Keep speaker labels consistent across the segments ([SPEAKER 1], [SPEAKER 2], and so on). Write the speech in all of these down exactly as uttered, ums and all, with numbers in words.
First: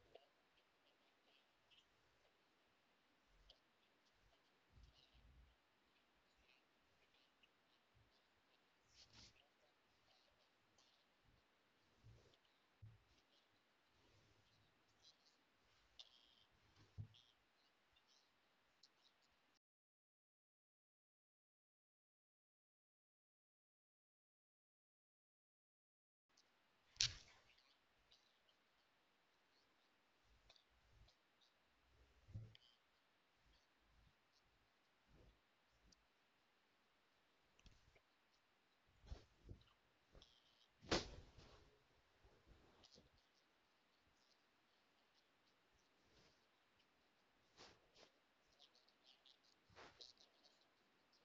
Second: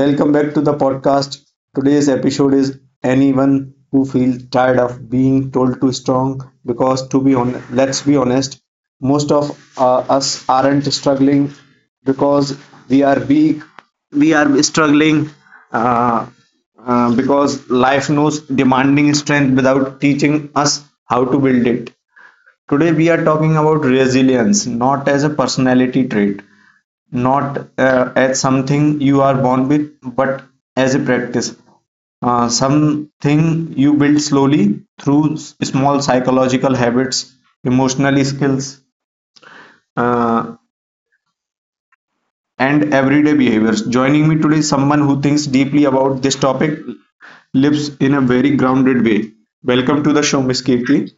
[SPEAKER 1] Welcome back to the podcast. Today's episode is anyone who feels tired of being told to strong because to be on let's be honest, most of uh, us aren't struggling because we are weak. We are struggling uh, uh, because life knows demanding strength without teaching us how to build it. Today we are talking about resilience, not as a personality trait, not uh, as something you are born with, but as a practice, uh, something you build slowly through s- small psychological habits, emotional skills, uh, and everyday behaviors. Joining me today is someone who thinks deeply about this topic, lives in a very grounded way. Welcome to the show, Miss Kirti.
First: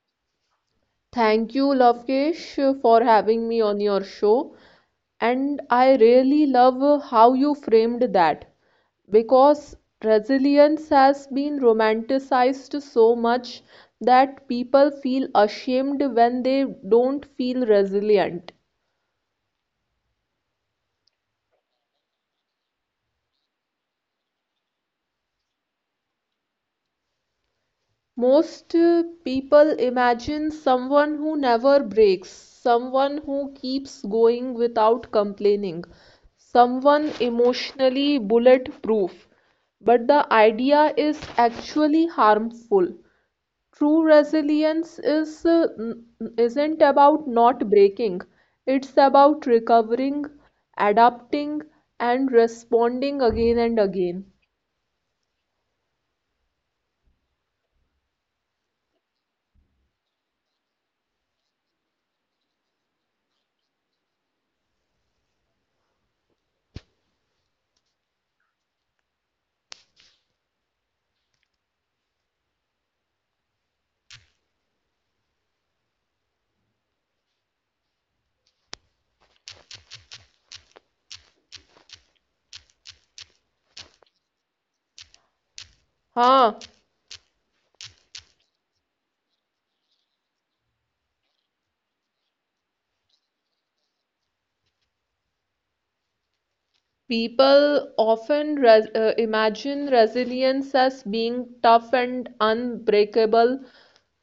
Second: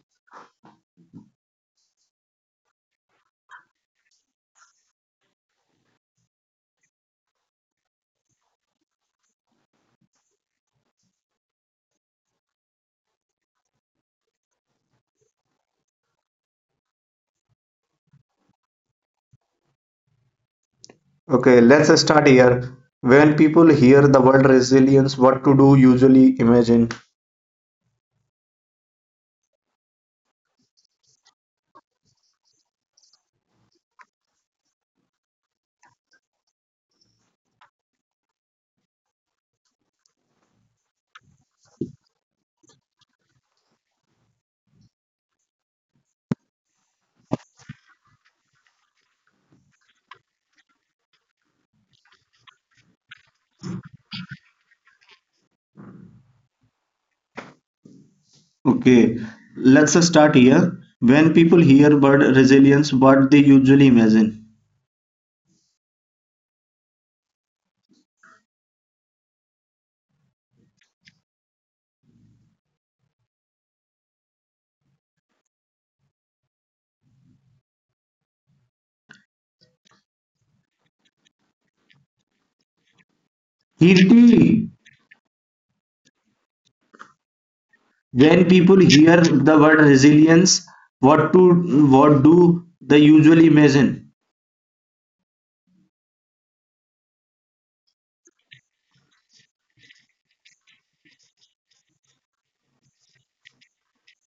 [SPEAKER 2] Thank you, Lavkesh, for having me on your show. And I really love how you framed that because resilience has been romanticized so much that people feel ashamed when they don't feel resilient.
[SPEAKER 1] Okay, let's start here. When people hear the word resilience, what to do usually imagine?
[SPEAKER 2] Most uh, people imagine someone who never breaks, someone who keeps going without complaining, someone emotionally bulletproof. But the idea is actually harmful. True resilience is uh, n- isn't about not breaking. It's about recovering, adapting, and responding again and again.
[SPEAKER 1] Okay, let's start here. When people hear word resilience, what they usually imagine? Kirti,
[SPEAKER 2] Huh.
[SPEAKER 1] when people hear the word resilience, what to what do they usually imagine?
[SPEAKER 2] People often res uh, imagine resilience as being tough and unbreakable,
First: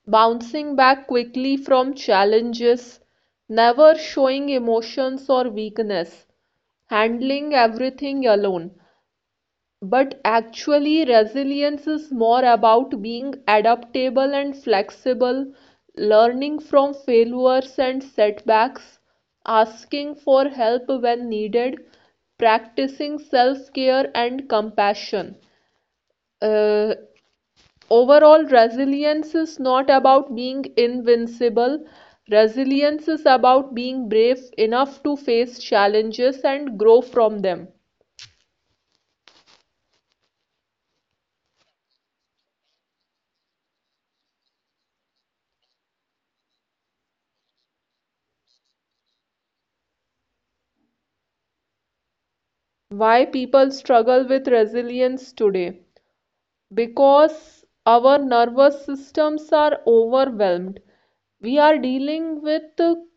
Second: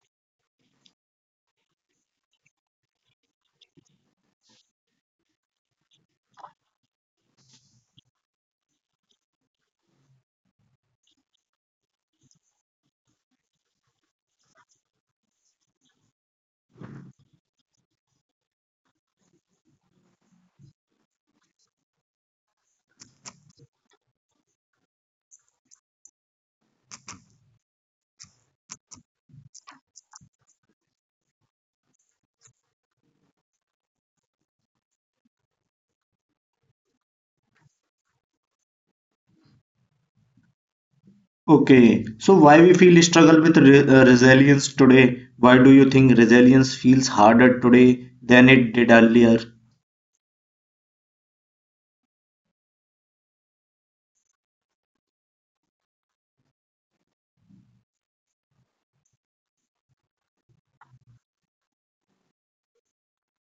[SPEAKER 2] bouncing back quickly from challenges, never showing emotions or weakness, handling everything alone. But actually, resilience is more about being adaptable and flexible, learning from failures and setbacks, asking for help when needed, practicing self-care and compassion. Uh, Overall, resilience is not about being invincible. Resilience is about being brave enough to face challenges and grow from them.
[SPEAKER 1] Okay, so why we feel struggle with re uh, resilience today? Why do you think resilience feels harder today than it did earlier?
[SPEAKER 2] Why people struggle with resilience today, because our nervous systems are overwhelmed. We are dealing with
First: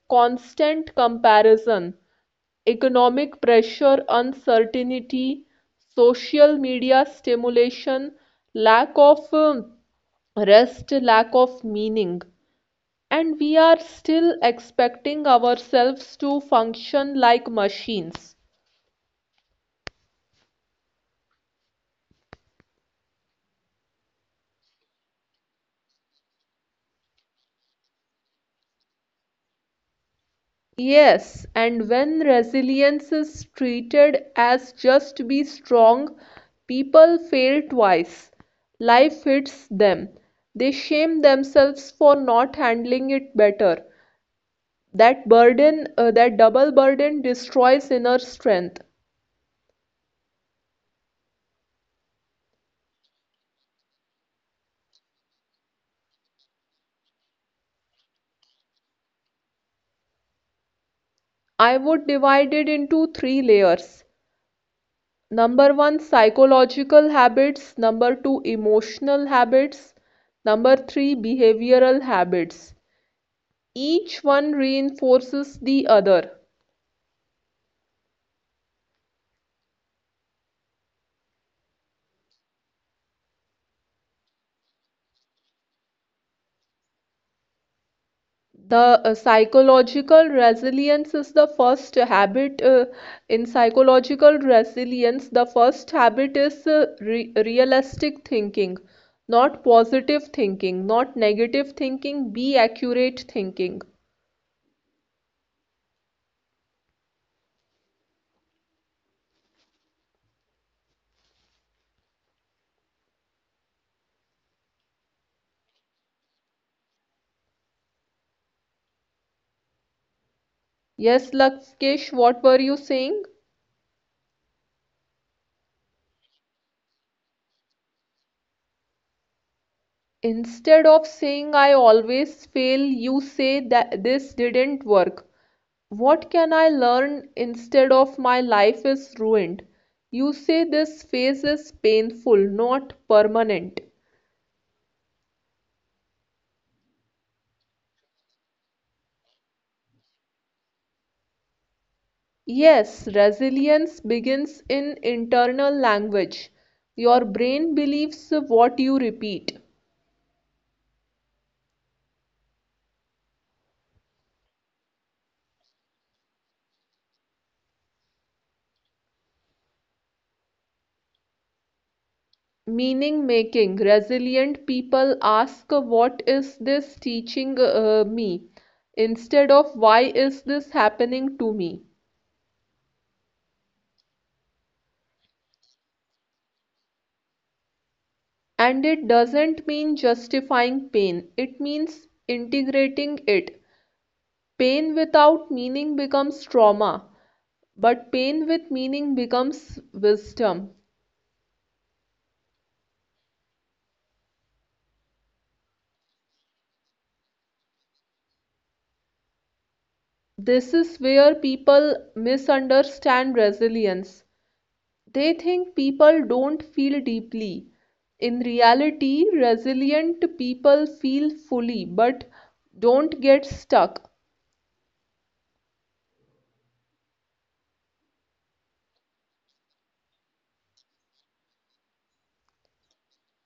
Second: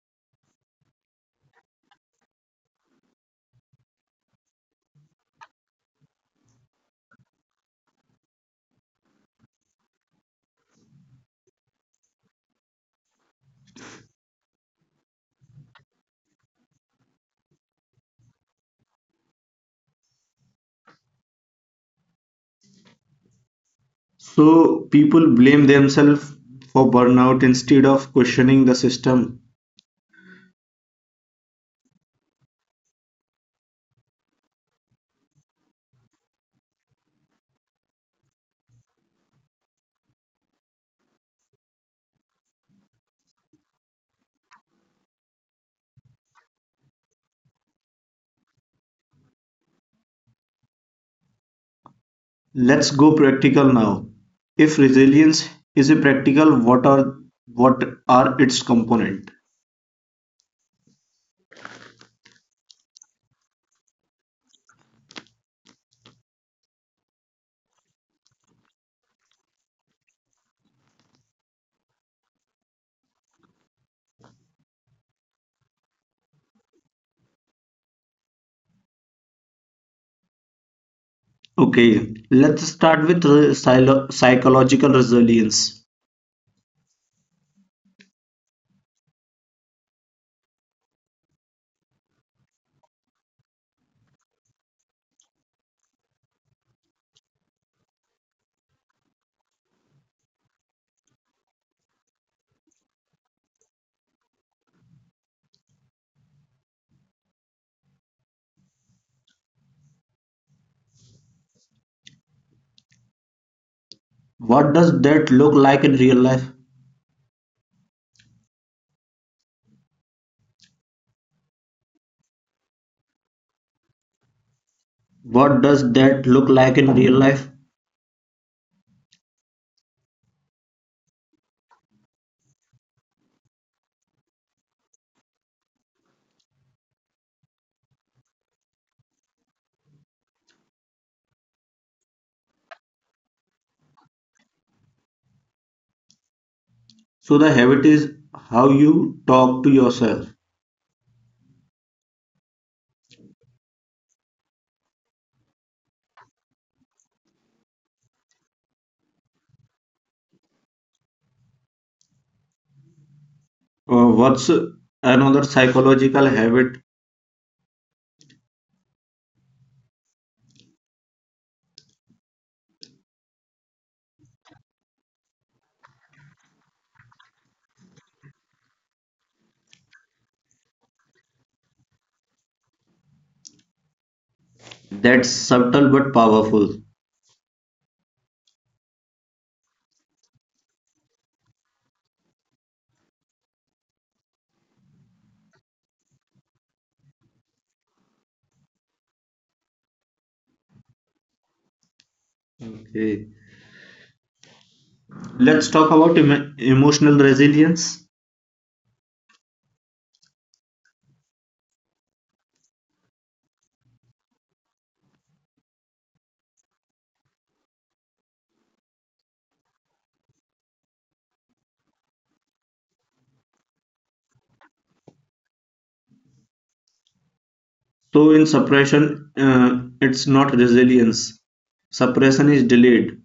[SPEAKER 2] constant comparison, economic pressure, uncertainty, social media stimulation, lack of um, rest, lack of meaning, and we are still expecting ourselves to function like machines.
[SPEAKER 1] So people blame themselves for burnout instead of questioning the system.
[SPEAKER 2] Yes, and when resilience is treated as just be strong, people fail twice. Life hits them. They shame themselves for not handling it better. That burden, uh, that double burden destroys inner strength.
[SPEAKER 1] Let's go practical now. If resilience is a practical, what are what are its component?
[SPEAKER 2] I would divide it into three layers. Number one, psychological habits. Number two, emotional habits. Number three, behavioral habits. Each one reinforces the other.
[SPEAKER 1] Okay, let's start with re- psylo- psychological resilience.
[SPEAKER 2] The uh, psychological resilience is the first habit. Uh, in psychological resilience, the first habit is uh, re- realistic thinking, not positive thinking, not negative thinking, be accurate thinking.
[SPEAKER 1] What does that look like in real life?
[SPEAKER 2] Yes, Lakshkesh, what were you saying?
[SPEAKER 1] What does that look like in real life?
[SPEAKER 2] Instead of saying I always fail, you say that this didn't work. What can I learn instead of my life is ruined? You say this phase is painful, not permanent.
[SPEAKER 1] So the habit is how you talk to yourself.
[SPEAKER 2] Yes, resilience begins in internal language. Your brain believes what you repeat.
[SPEAKER 1] Uh, what's another psychological habit
[SPEAKER 2] Meaning making. Resilient people ask, "What is this teaching uh, me?" instead of, "Why is this happening to me?"
[SPEAKER 1] that's subtle but powerful?
[SPEAKER 2] And it doesn't mean justifying pain, it means integrating it. Pain without meaning becomes trauma, but pain with meaning becomes wisdom.
[SPEAKER 1] Okay, let's talk about emo- emotional resilience.
[SPEAKER 2] This is where people misunderstand resilience. They think people don't feel deeply. In reality, resilient people feel fully but don't get stuck.
[SPEAKER 1] So in suppression, uh, it's not resilience. Suppression is delayed.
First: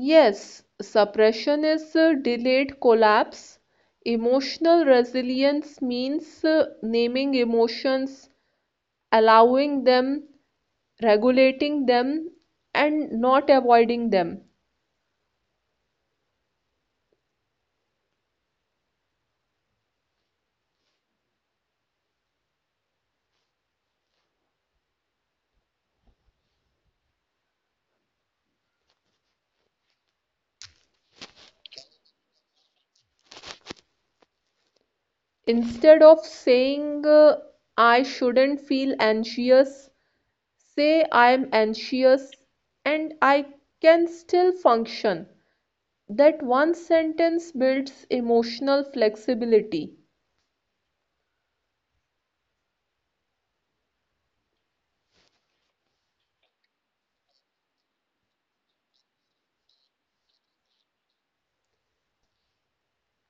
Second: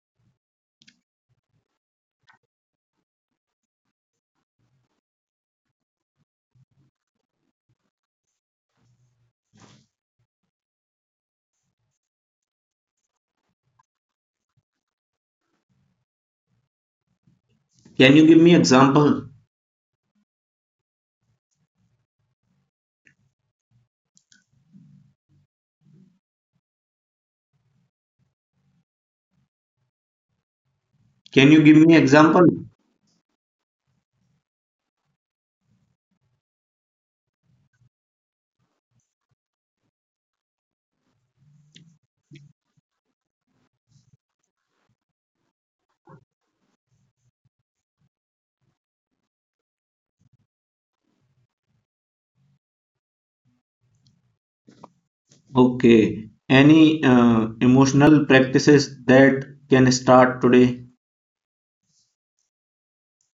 [SPEAKER 2] Yes, suppression is uh, delayed collapse. Emotional resilience means uh, naming emotions, allowing them, regulating them, and not avoiding them.
[SPEAKER 1] Can you give me example? Can you give me example?
[SPEAKER 2] Instead of saying, uh, "I shouldn't feel anxious," say, "I am anxious and I can still function." That one sentence builds emotional flexibility.
[SPEAKER 1] Okay. Any uh, emotional practices that can start today?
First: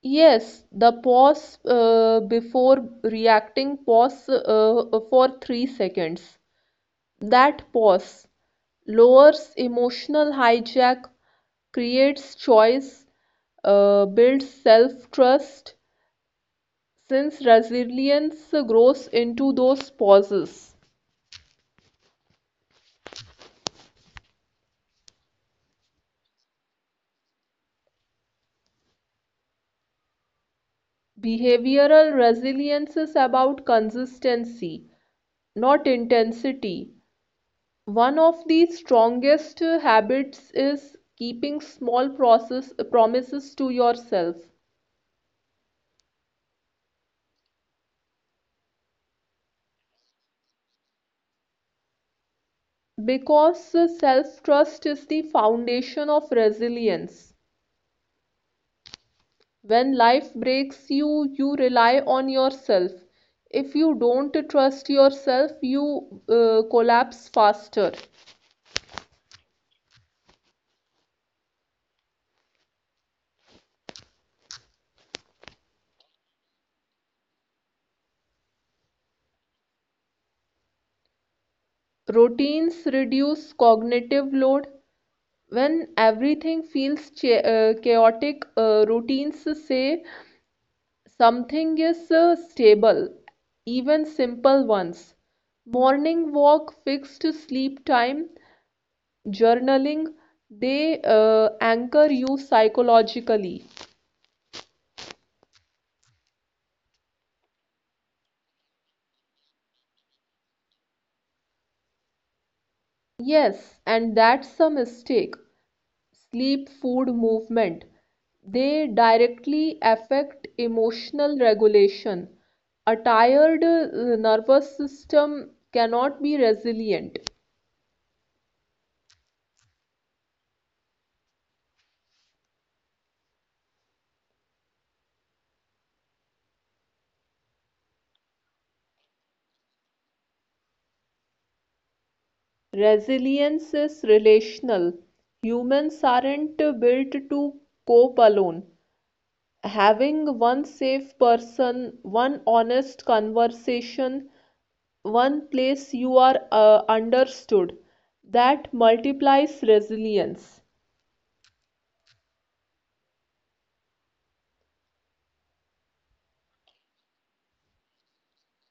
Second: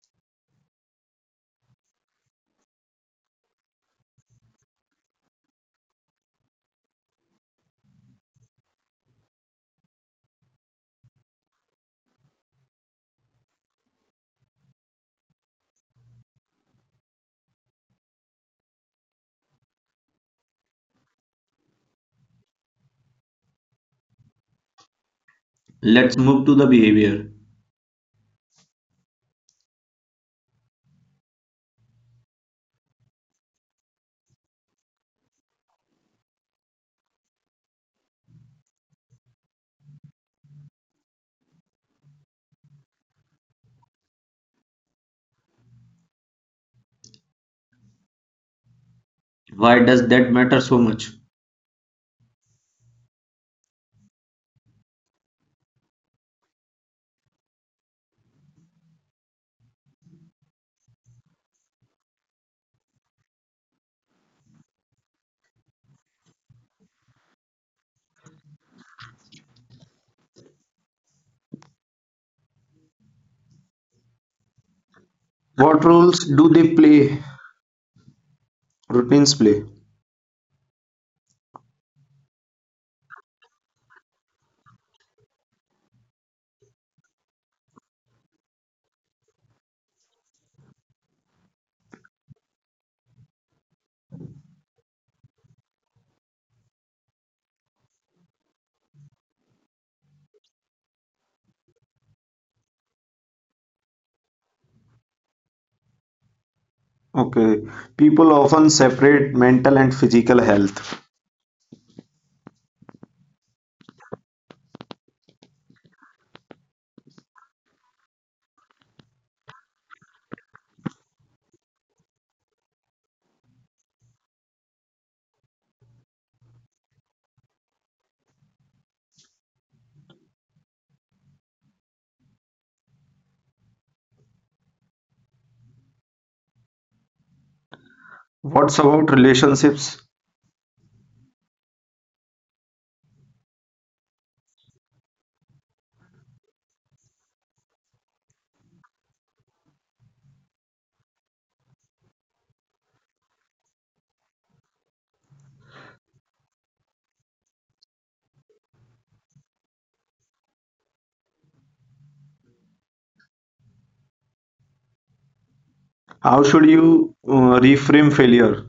[SPEAKER 2] Yes, the pause uh, before reacting, pause uh, for three seconds. That pause lowers emotional hijack, creates choice, uh, builds self-trust, since resilience grows into those pauses.
[SPEAKER 1] Let's move to the behavior.
[SPEAKER 2] Behavioral resilience is about consistency, not intensity. One of the strongest uh, habits is keeping small process promises to yourself,
[SPEAKER 1] Why does that matter so much?
[SPEAKER 2] because uh, self-trust is the foundation of resilience. When life breaks you, you rely on yourself. If you don't trust yourself, you uh, collapse faster.
[SPEAKER 1] What roles do they play? Routines play.
[SPEAKER 2] Routines reduce cognitive load. When everything feels cha- uh, chaotic, uh, routines say something is uh, stable, even simple ones. Morning walk, fixed sleep time, journaling, they uh, anchor you psychologically.
[SPEAKER 1] Okay. People often separate mental and physical health.
[SPEAKER 2] Yes, and that's a mistake. Sleep, food, movement, they directly affect emotional regulation. A tired uh, nervous system cannot be resilient.
[SPEAKER 1] What's about relationships?
[SPEAKER 2] Resilience is relational. Humans aren't built to cope alone. Having one safe person, one honest conversation, one place you are uh, understood, that multiplies resilience.
[SPEAKER 1] How should you uh, reframe failure?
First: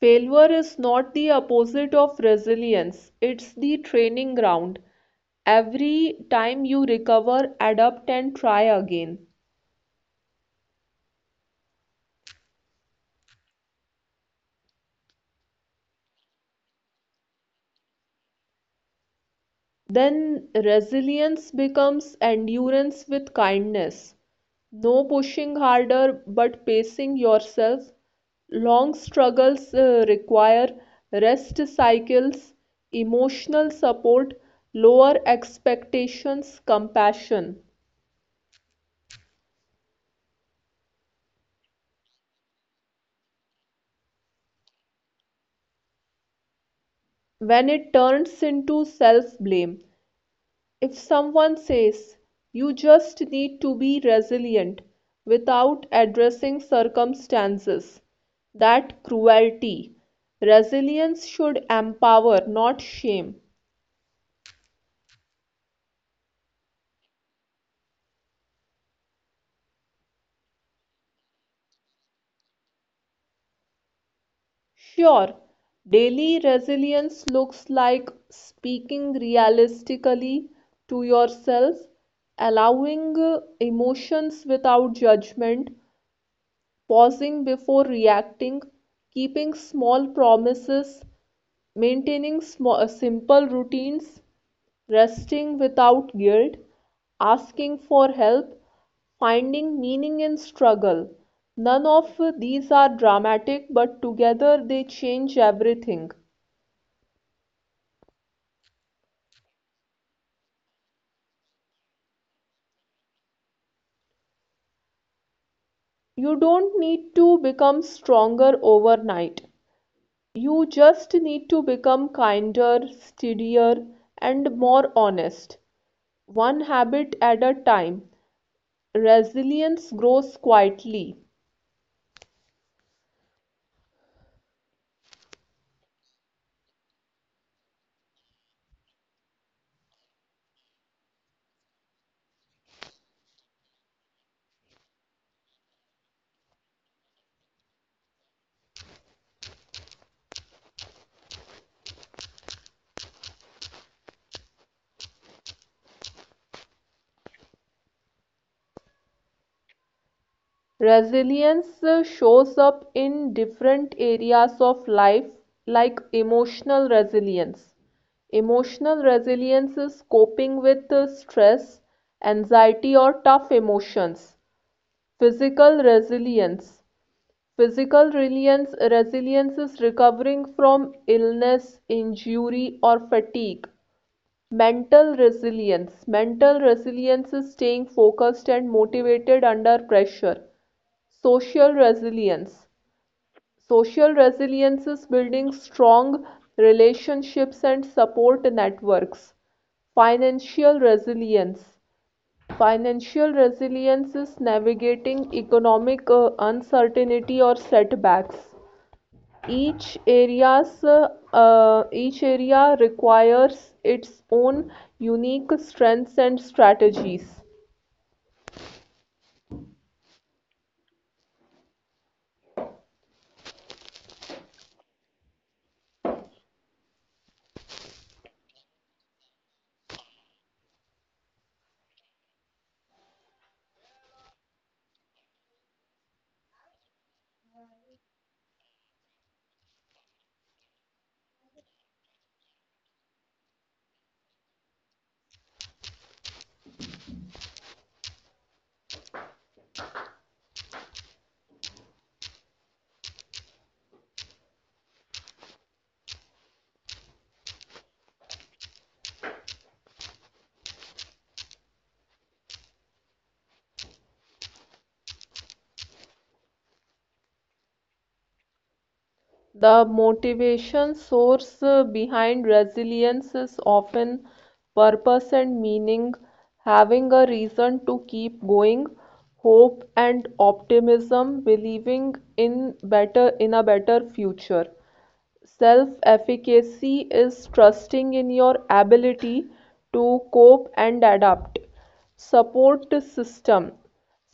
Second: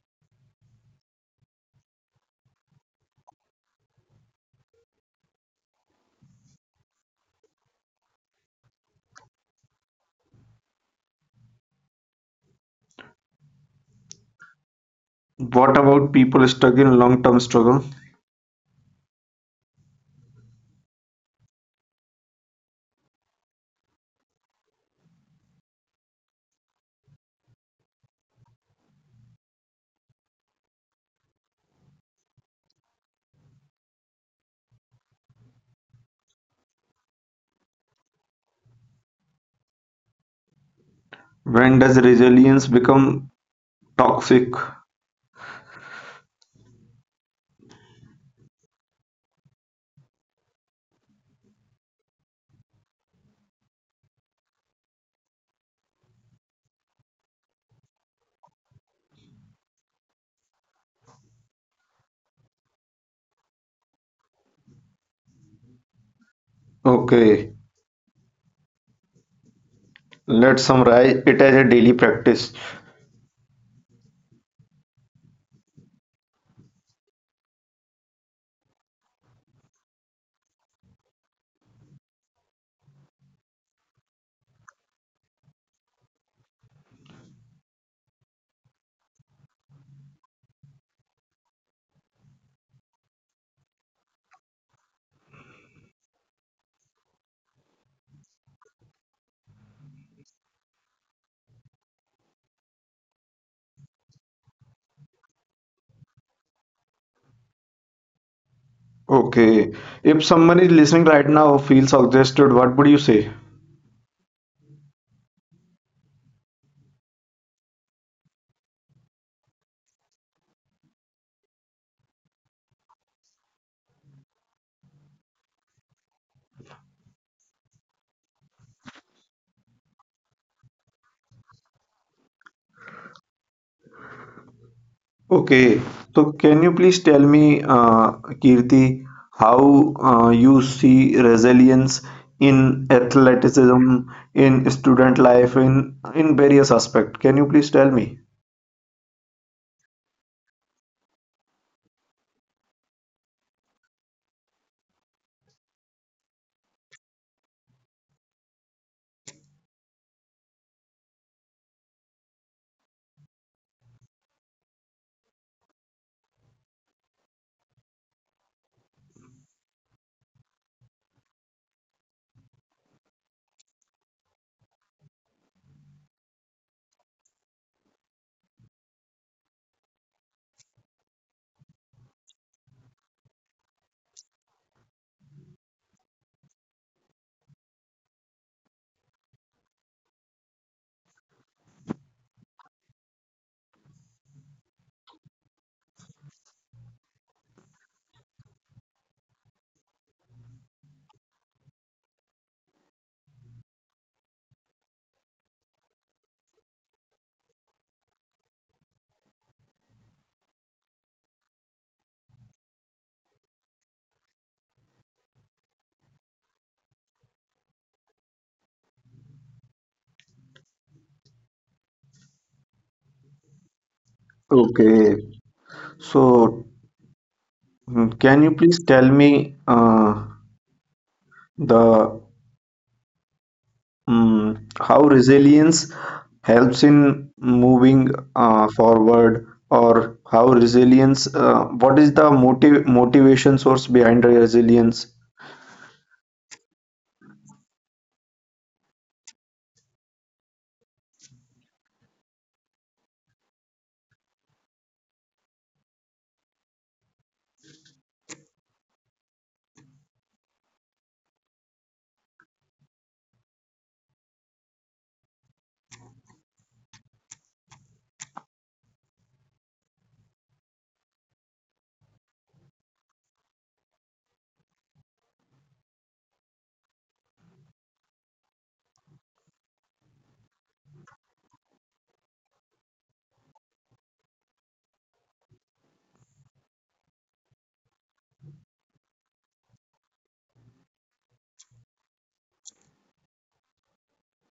[SPEAKER 2] Failure is not the opposite of resilience, it's the training ground. Every time you recover, adapt, and try again.
[SPEAKER 1] What about people stuck in long-term struggle?
[SPEAKER 2] Then resilience becomes endurance with kindness. No pushing harder, but pacing yourself. Long struggles uh, require rest cycles, emotional support, lower expectations, compassion.
[SPEAKER 1] When does resilience become toxic?
[SPEAKER 2] When it turns into self blame. If someone says, "You just need to be resilient" without addressing circumstances, that cruelty. Resilience should empower, not shame.
[SPEAKER 1] Okay, let's summarize it as a daily practice.
[SPEAKER 2] Sure, daily resilience looks like speaking realistically to yourself, allowing uh, emotions without judgment, pausing before reacting, keeping small promises, maintaining small, uh, simple routines, resting without guilt, asking for help, finding meaning in struggle. None of these are dramatic, but together they change everything.
[SPEAKER 1] Okay, if someone is listening right now who feels exhausted, what would you say?
[SPEAKER 2] You don't need to become stronger overnight. You just need to become kinder, steadier, and more honest. One habit at a time. Resilience grows quietly.
[SPEAKER 1] Okay, so can you please tell me, uh, Kirti, how uh, you see resilience in athleticism, in student life, in in various aspects? Can you please tell me?
[SPEAKER 2] Resilience uh, shows up in different areas of life, like emotional resilience. Emotional resilience is coping with uh, stress, anxiety, or tough emotions. Physical resilience. Physical resilience. Resilience is recovering from illness, injury, or fatigue. Mental resilience. Mental resilience is staying focused and motivated under pressure. Social resilience. Social resilience is building strong relationships and support networks. Financial resilience. Financial resilience is navigating economic uh, uncertainty or setbacks. Each area's uh, uh, each area requires its own unique strengths and strategies.
[SPEAKER 1] Okay, so Mm, can you please tell me uh, the um, how resilience helps in moving uh, forward, or how resilience? Uh, what is the motiv motivation source behind resilience?
[SPEAKER 2] The motivation source uh, behind resilience is often purpose and meaning, having a reason to keep going, hope and optimism, believing in better in a better future. Self-efficacy is trusting in your ability to cope and adapt. Support system.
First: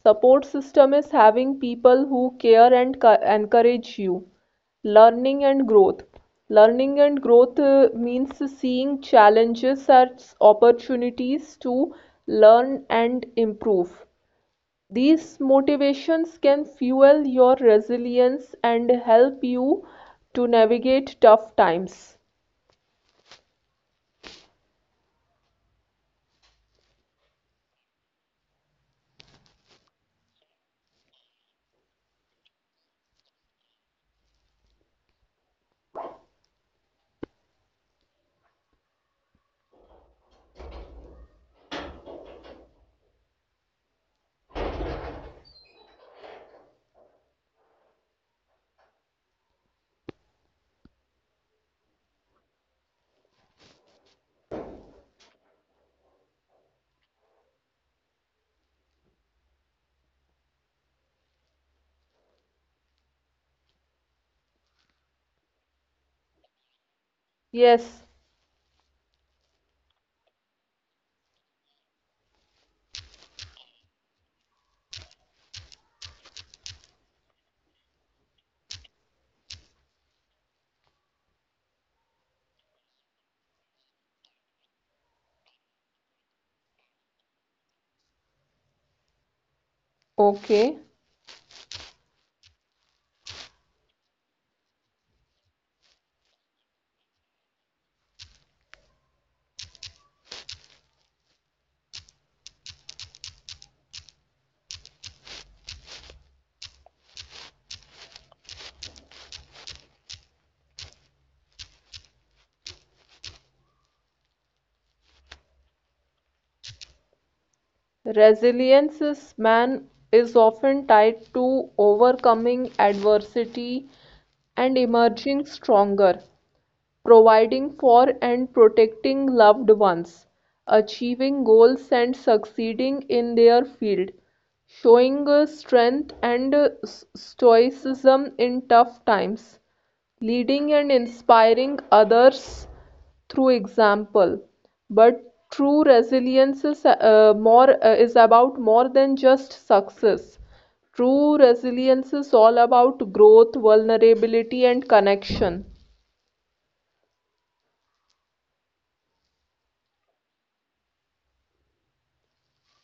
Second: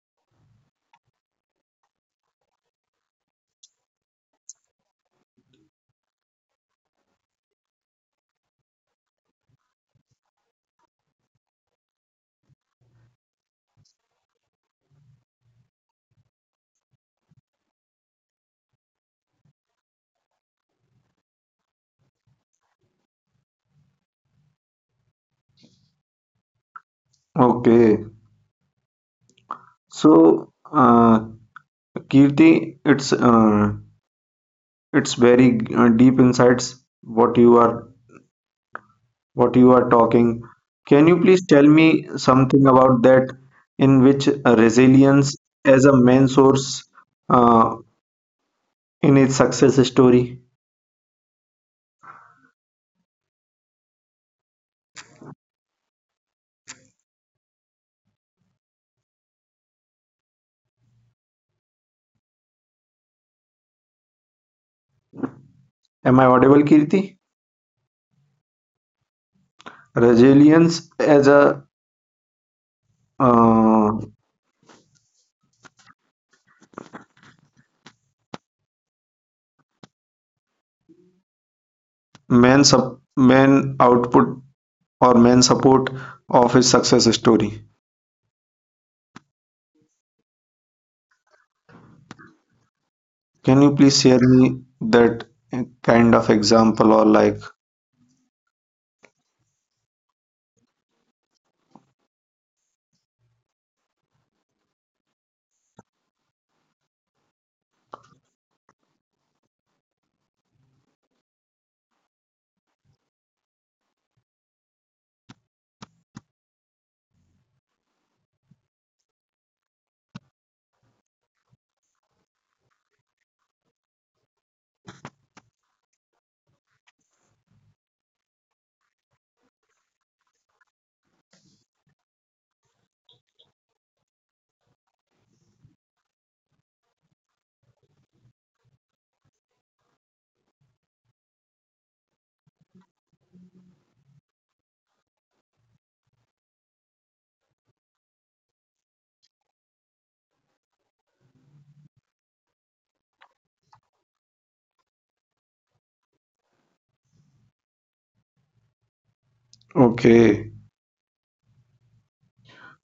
[SPEAKER 2] Support system is having people who care and encourage you. Learning and growth. Learning and growth uh, means seeing challenges as opportunities to learn and improve. These motivations can fuel your resilience and help you to navigate tough times.
[SPEAKER 1] Okay, so uh, Kirti, it's uh, it's very uh, deep insights what you are what you are talking. Can you please tell me something about that in which uh, resilience as a main source uh, in its success story? Am I audible, Kirti?
[SPEAKER 2] Yes,
[SPEAKER 1] Resilience as a uh, main sub main output or main support of his success story.
[SPEAKER 2] okay.
[SPEAKER 1] Can you please share me that kind of example or like
[SPEAKER 2] Resilience is man is often tied to overcoming adversity and emerging stronger. Providing for and protecting loved ones, achieving goals and succeeding in their field, showing uh, strength and uh, stoicism in tough times, leading and inspiring others through example, but true resilience is uh, more uh, is about more than just success. True resilience is all about growth, vulnerability, and connection.
[SPEAKER 1] okay.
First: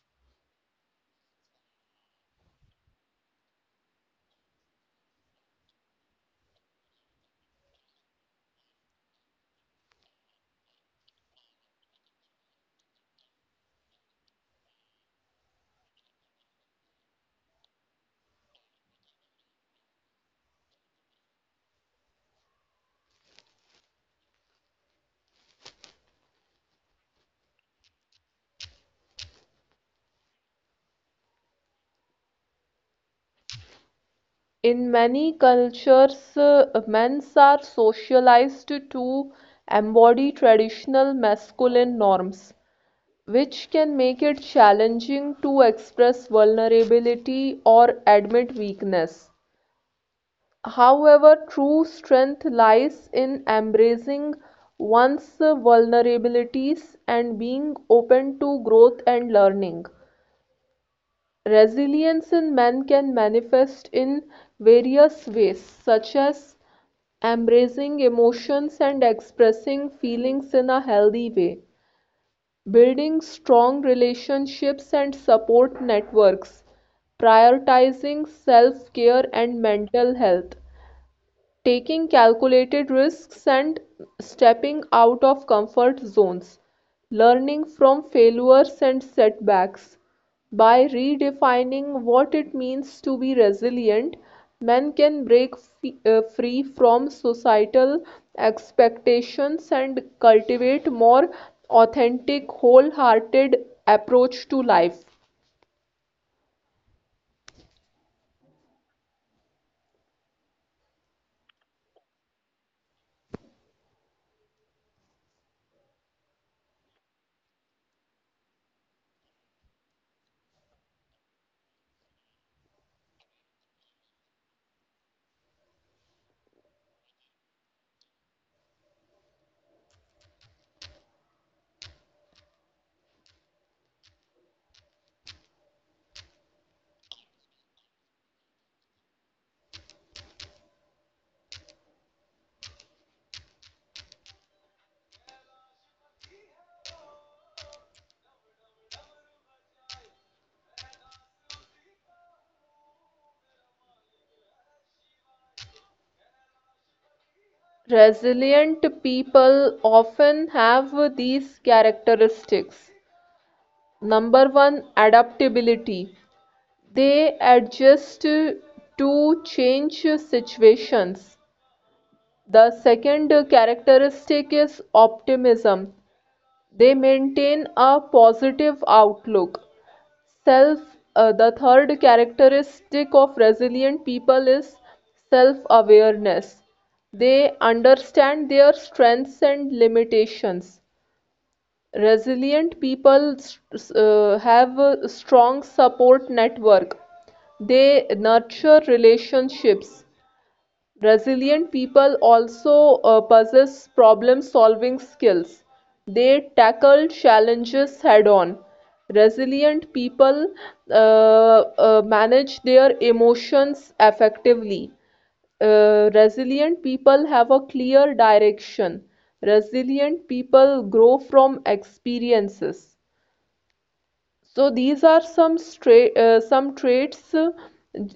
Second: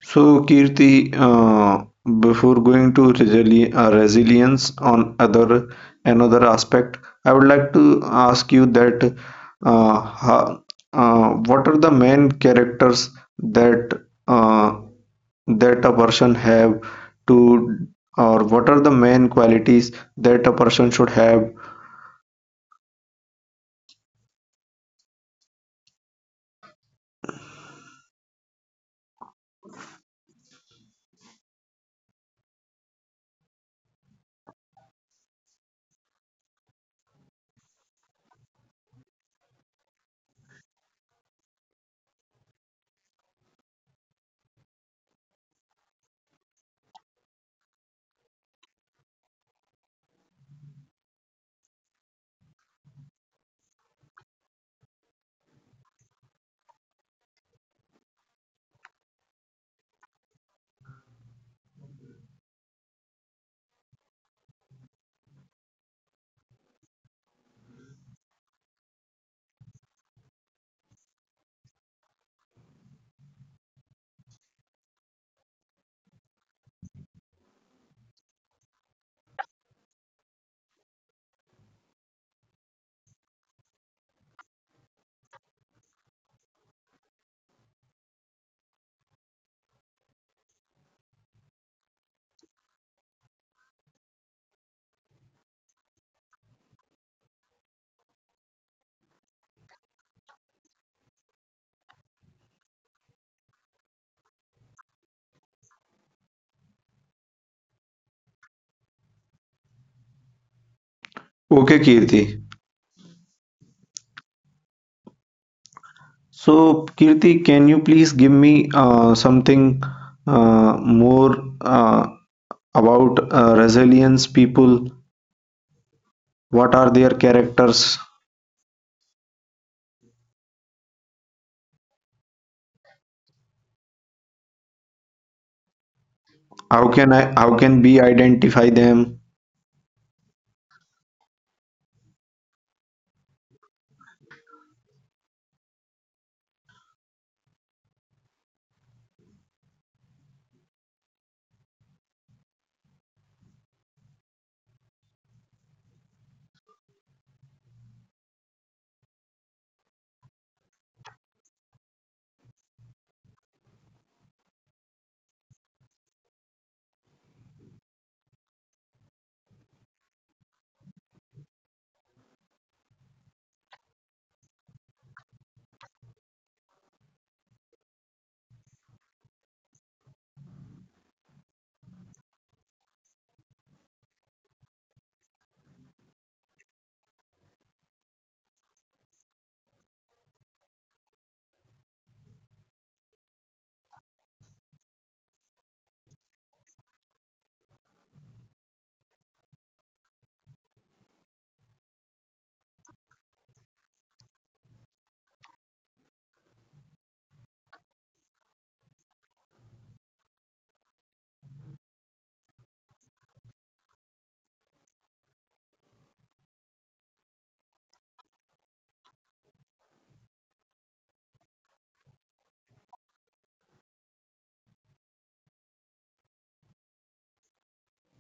[SPEAKER 1] So, Kirti, uh, before going to resili- uh, resilience on other another aspect, I would like to ask you that uh, ho- uh, what are the main characters that uh, that a person have to, or what are the main qualities that a person should have?
[SPEAKER 2] In many cultures, uh, men's are socialized to embody traditional masculine norms, which can make it challenging to express vulnerability or admit weakness. However, true strength lies in embracing one's vulnerabilities and being open to growth and learning. Resilience in men can manifest in various ways, such as embracing emotions and expressing feelings in a healthy way, building strong relationships and support networks, prioritizing self care and mental health, taking calculated risks and stepping out of comfort zones, learning from failures and setbacks. By redefining what it means to be resilient, men can break f- uh, free from societal expectations and cultivate more authentic, wholehearted approach to life.
[SPEAKER 1] Okay, Kirti. So, Kirti, can you please give me uh, something uh, more? Uh, about uh, resilience people, what are their characters, how can i how can we identify them?
[SPEAKER 2] Resilient people often have these characteristics. Number one, adaptability. They adjust to change situations. The second characteristic is optimism. They maintain a positive outlook. Self, uh, the third characteristic of resilient people is self-awareness. They understand their strengths and limitations. Resilient people s- uh, have a strong support network. They nurture relationships. Resilient people also uh, possess problem-solving skills. They tackle challenges head-on. Resilient people uh, uh, manage their emotions effectively. Uh, resilient people have a clear direction. Resilient people grow from experiences. So these are some stra- uh, some traits uh,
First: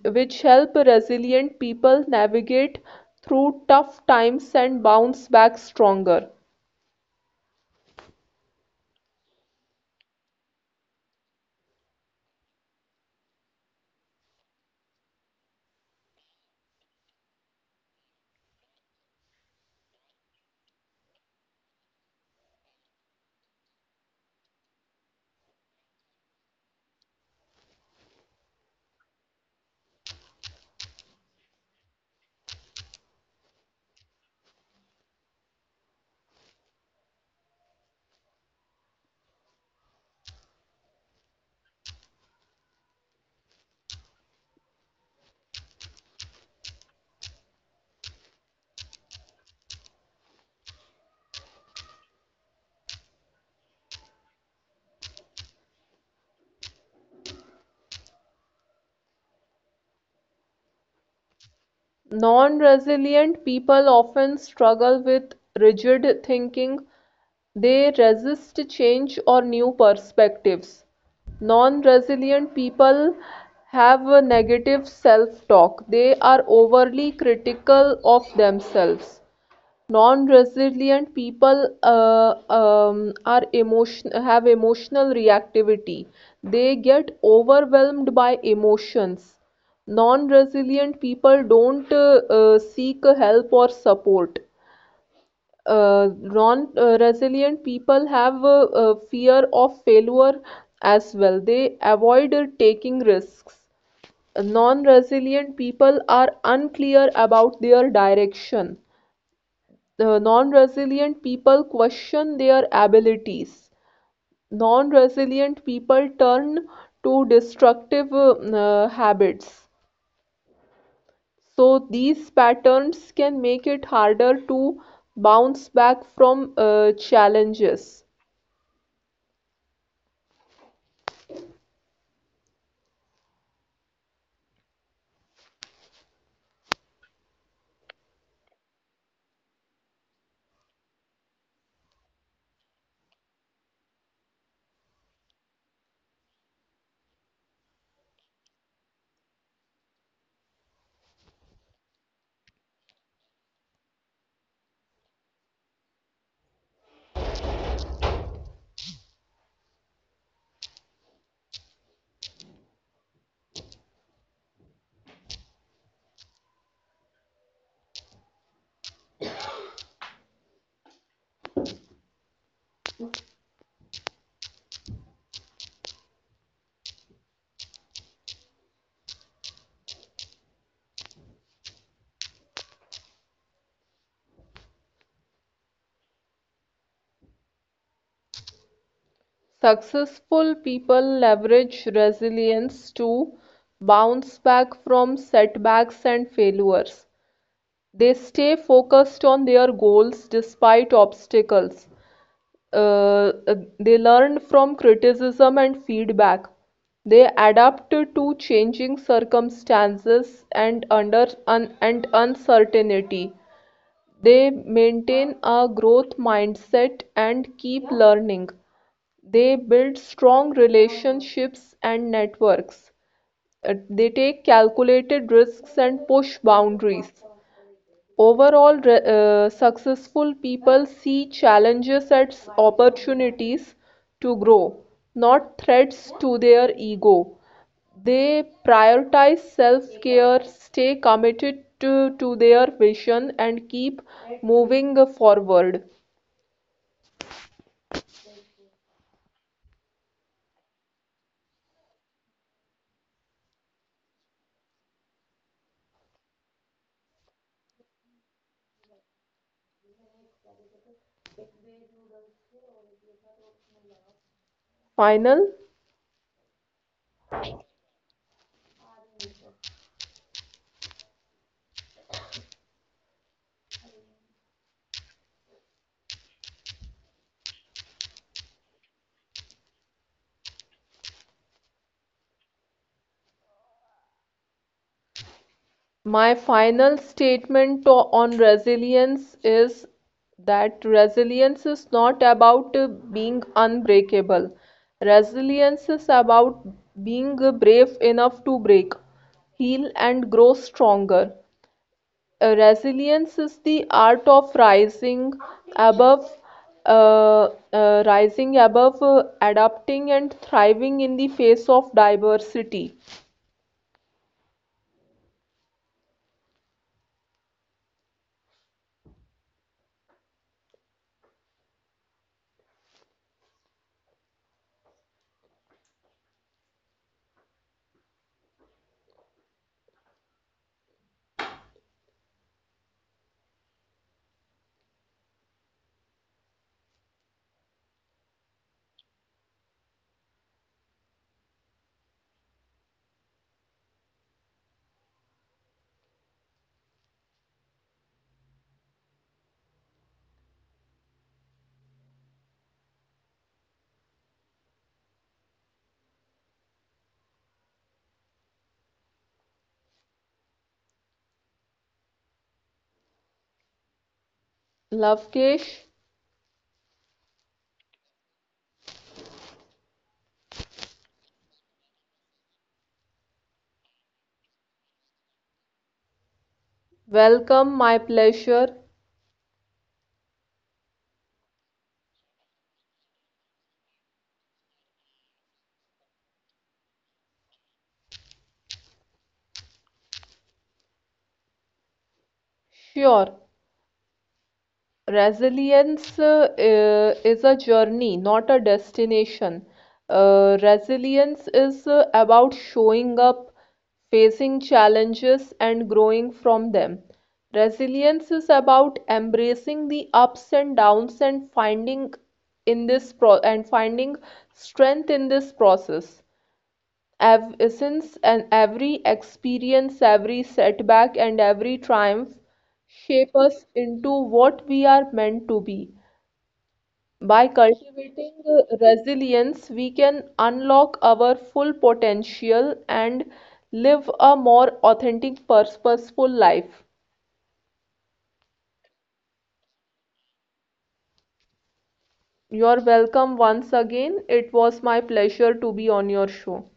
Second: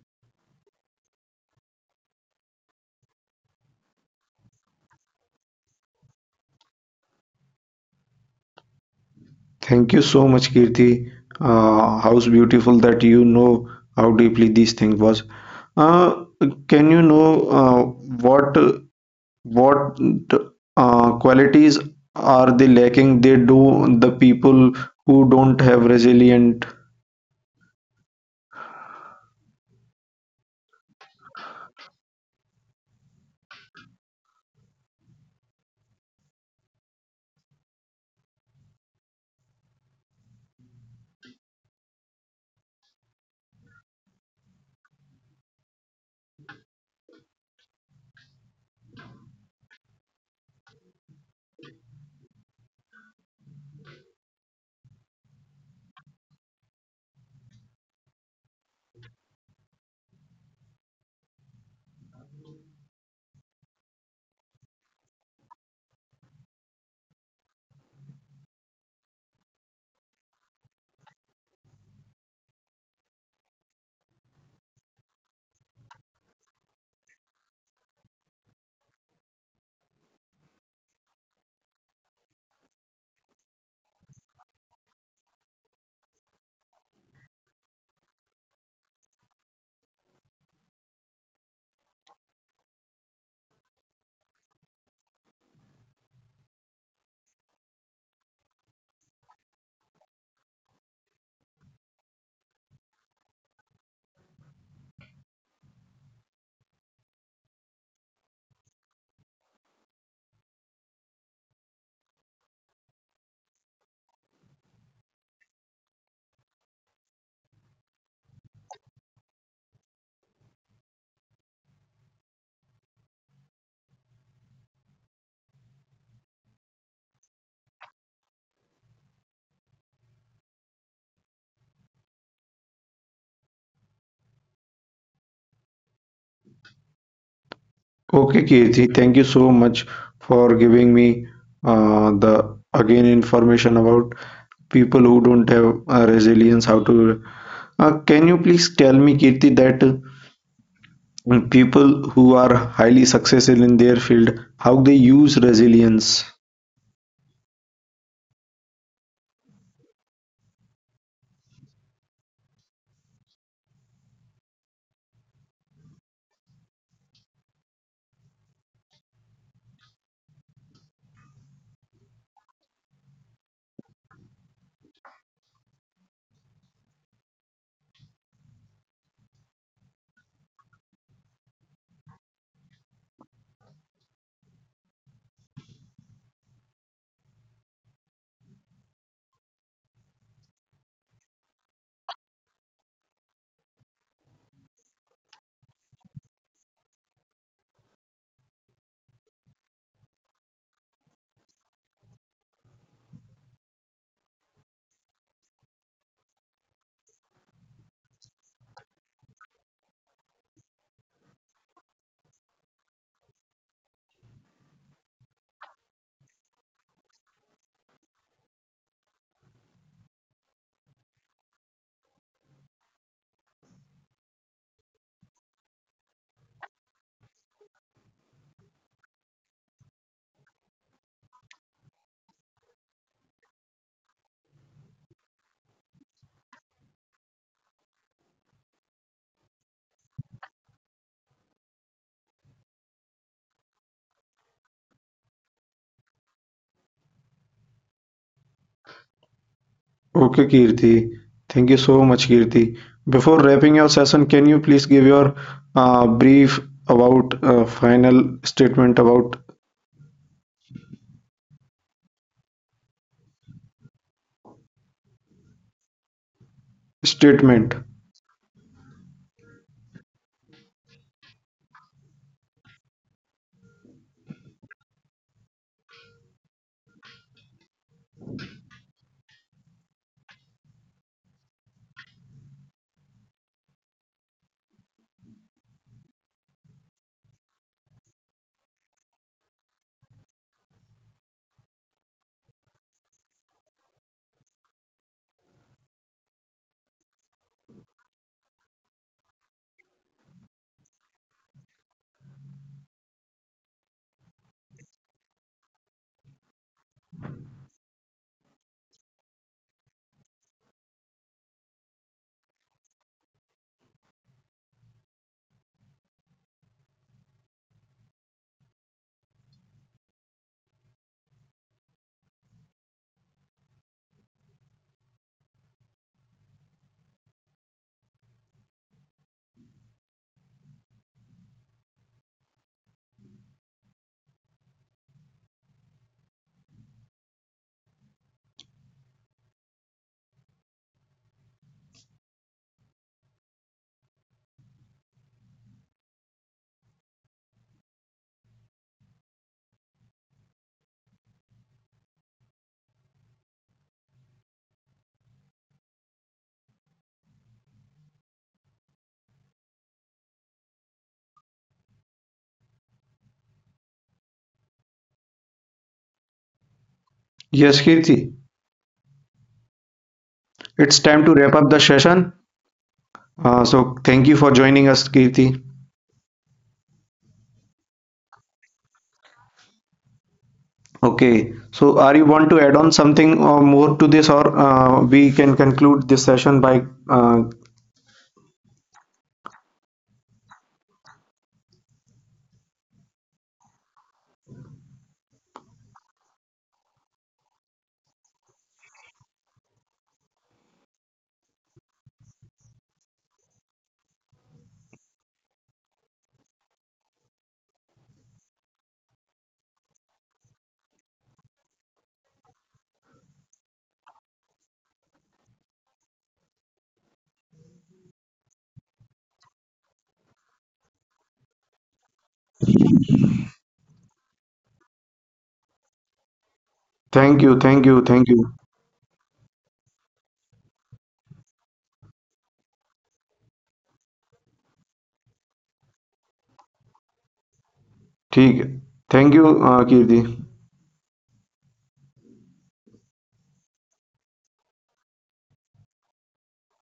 [SPEAKER 2] which help resilient people navigate through tough times and bounce back stronger.
[SPEAKER 1] Thank you so much, Kirti. Uh, how's beautiful that you know how deeply this thing was. uh, can you know uh, what what uh, qualities are they lacking they do the people who don't have resilient?
[SPEAKER 2] Non-resilient people often struggle with rigid thinking. They resist change or new perspectives. Non-resilient people have a negative self-talk. They are overly critical of themselves. Non-resilient people uh, um, are emotion have emotional reactivity. They get overwhelmed by emotions. Non-resilient people don't uh, uh, seek help or support. Uh, non-resilient people have uh, uh, fear of failure as well. They avoid uh, taking risks. Non-resilient people are unclear about their direction. The non-resilient people question their abilities. Non-resilient people turn to destructive uh, uh, habits. So these patterns can make it harder to bounce back from uh, challenges.
[SPEAKER 1] Okay, Kirti, thank you so much for giving me uh, the again information about people who don't have uh, resilience. How to? Uh, can you please tell me, Kirti, that uh, people who are highly successful in their field, how they use resilience?
[SPEAKER 2] Successful people leverage resilience to bounce back from setbacks and failures. They stay focused on their goals despite obstacles. Uh, uh, they learn from criticism and feedback. They adapt to changing circumstances and under un, and uncertainty. They maintain a growth mindset and keep learning. They build strong relationships and networks. Uh, They take calculated risks and push boundaries. Overall, re- uh, successful people see challenges as opportunities to grow, not threats to their ego. They prioritize self-care, stay committed to, to their vision, and keep moving forward.
[SPEAKER 1] Okay, Kirti, thank you so much, Kirti. Before wrapping your session, can you please give your uh, brief about uh, final statement about
[SPEAKER 2] Final.
[SPEAKER 1] statement?
[SPEAKER 2] My final statement to- on resilience is that resilience is not about uh, being unbreakable. Resilience is about being uh, brave enough to break, heal, and grow stronger. Uh, resilience is the art of rising above, uh, uh, rising above, uh, adapting, and thriving in the face of diversity. Lavkesh,
[SPEAKER 1] Yes, Kirti. It's time to wrap up the session. Uh, so thank you for joining us, Kirti.
[SPEAKER 2] welcome, my pleasure.
[SPEAKER 1] Okay, so are you want to add on something or more to this, or uh, we can conclude this session by uh,
[SPEAKER 2] Sure, resilience uh, uh, is a journey, not a destination. Uh, resilience is uh, about showing up, facing challenges, and growing from them. Resilience is about embracing the ups and downs and finding in this pro and finding strength in this process. Ev- Since and every experience, every setback, and every triumph shape us into what we are meant to be.
[SPEAKER 1] thank
[SPEAKER 2] By
[SPEAKER 1] you, thank you, thank
[SPEAKER 2] cultivating
[SPEAKER 1] you.
[SPEAKER 2] uh, resilience, we can unlock our full potential and live a more authentic, purposeful life.
[SPEAKER 1] ठीक है. Thank you, uh, Kirti.
[SPEAKER 2] You're welcome once again. It was my pleasure to be on your show.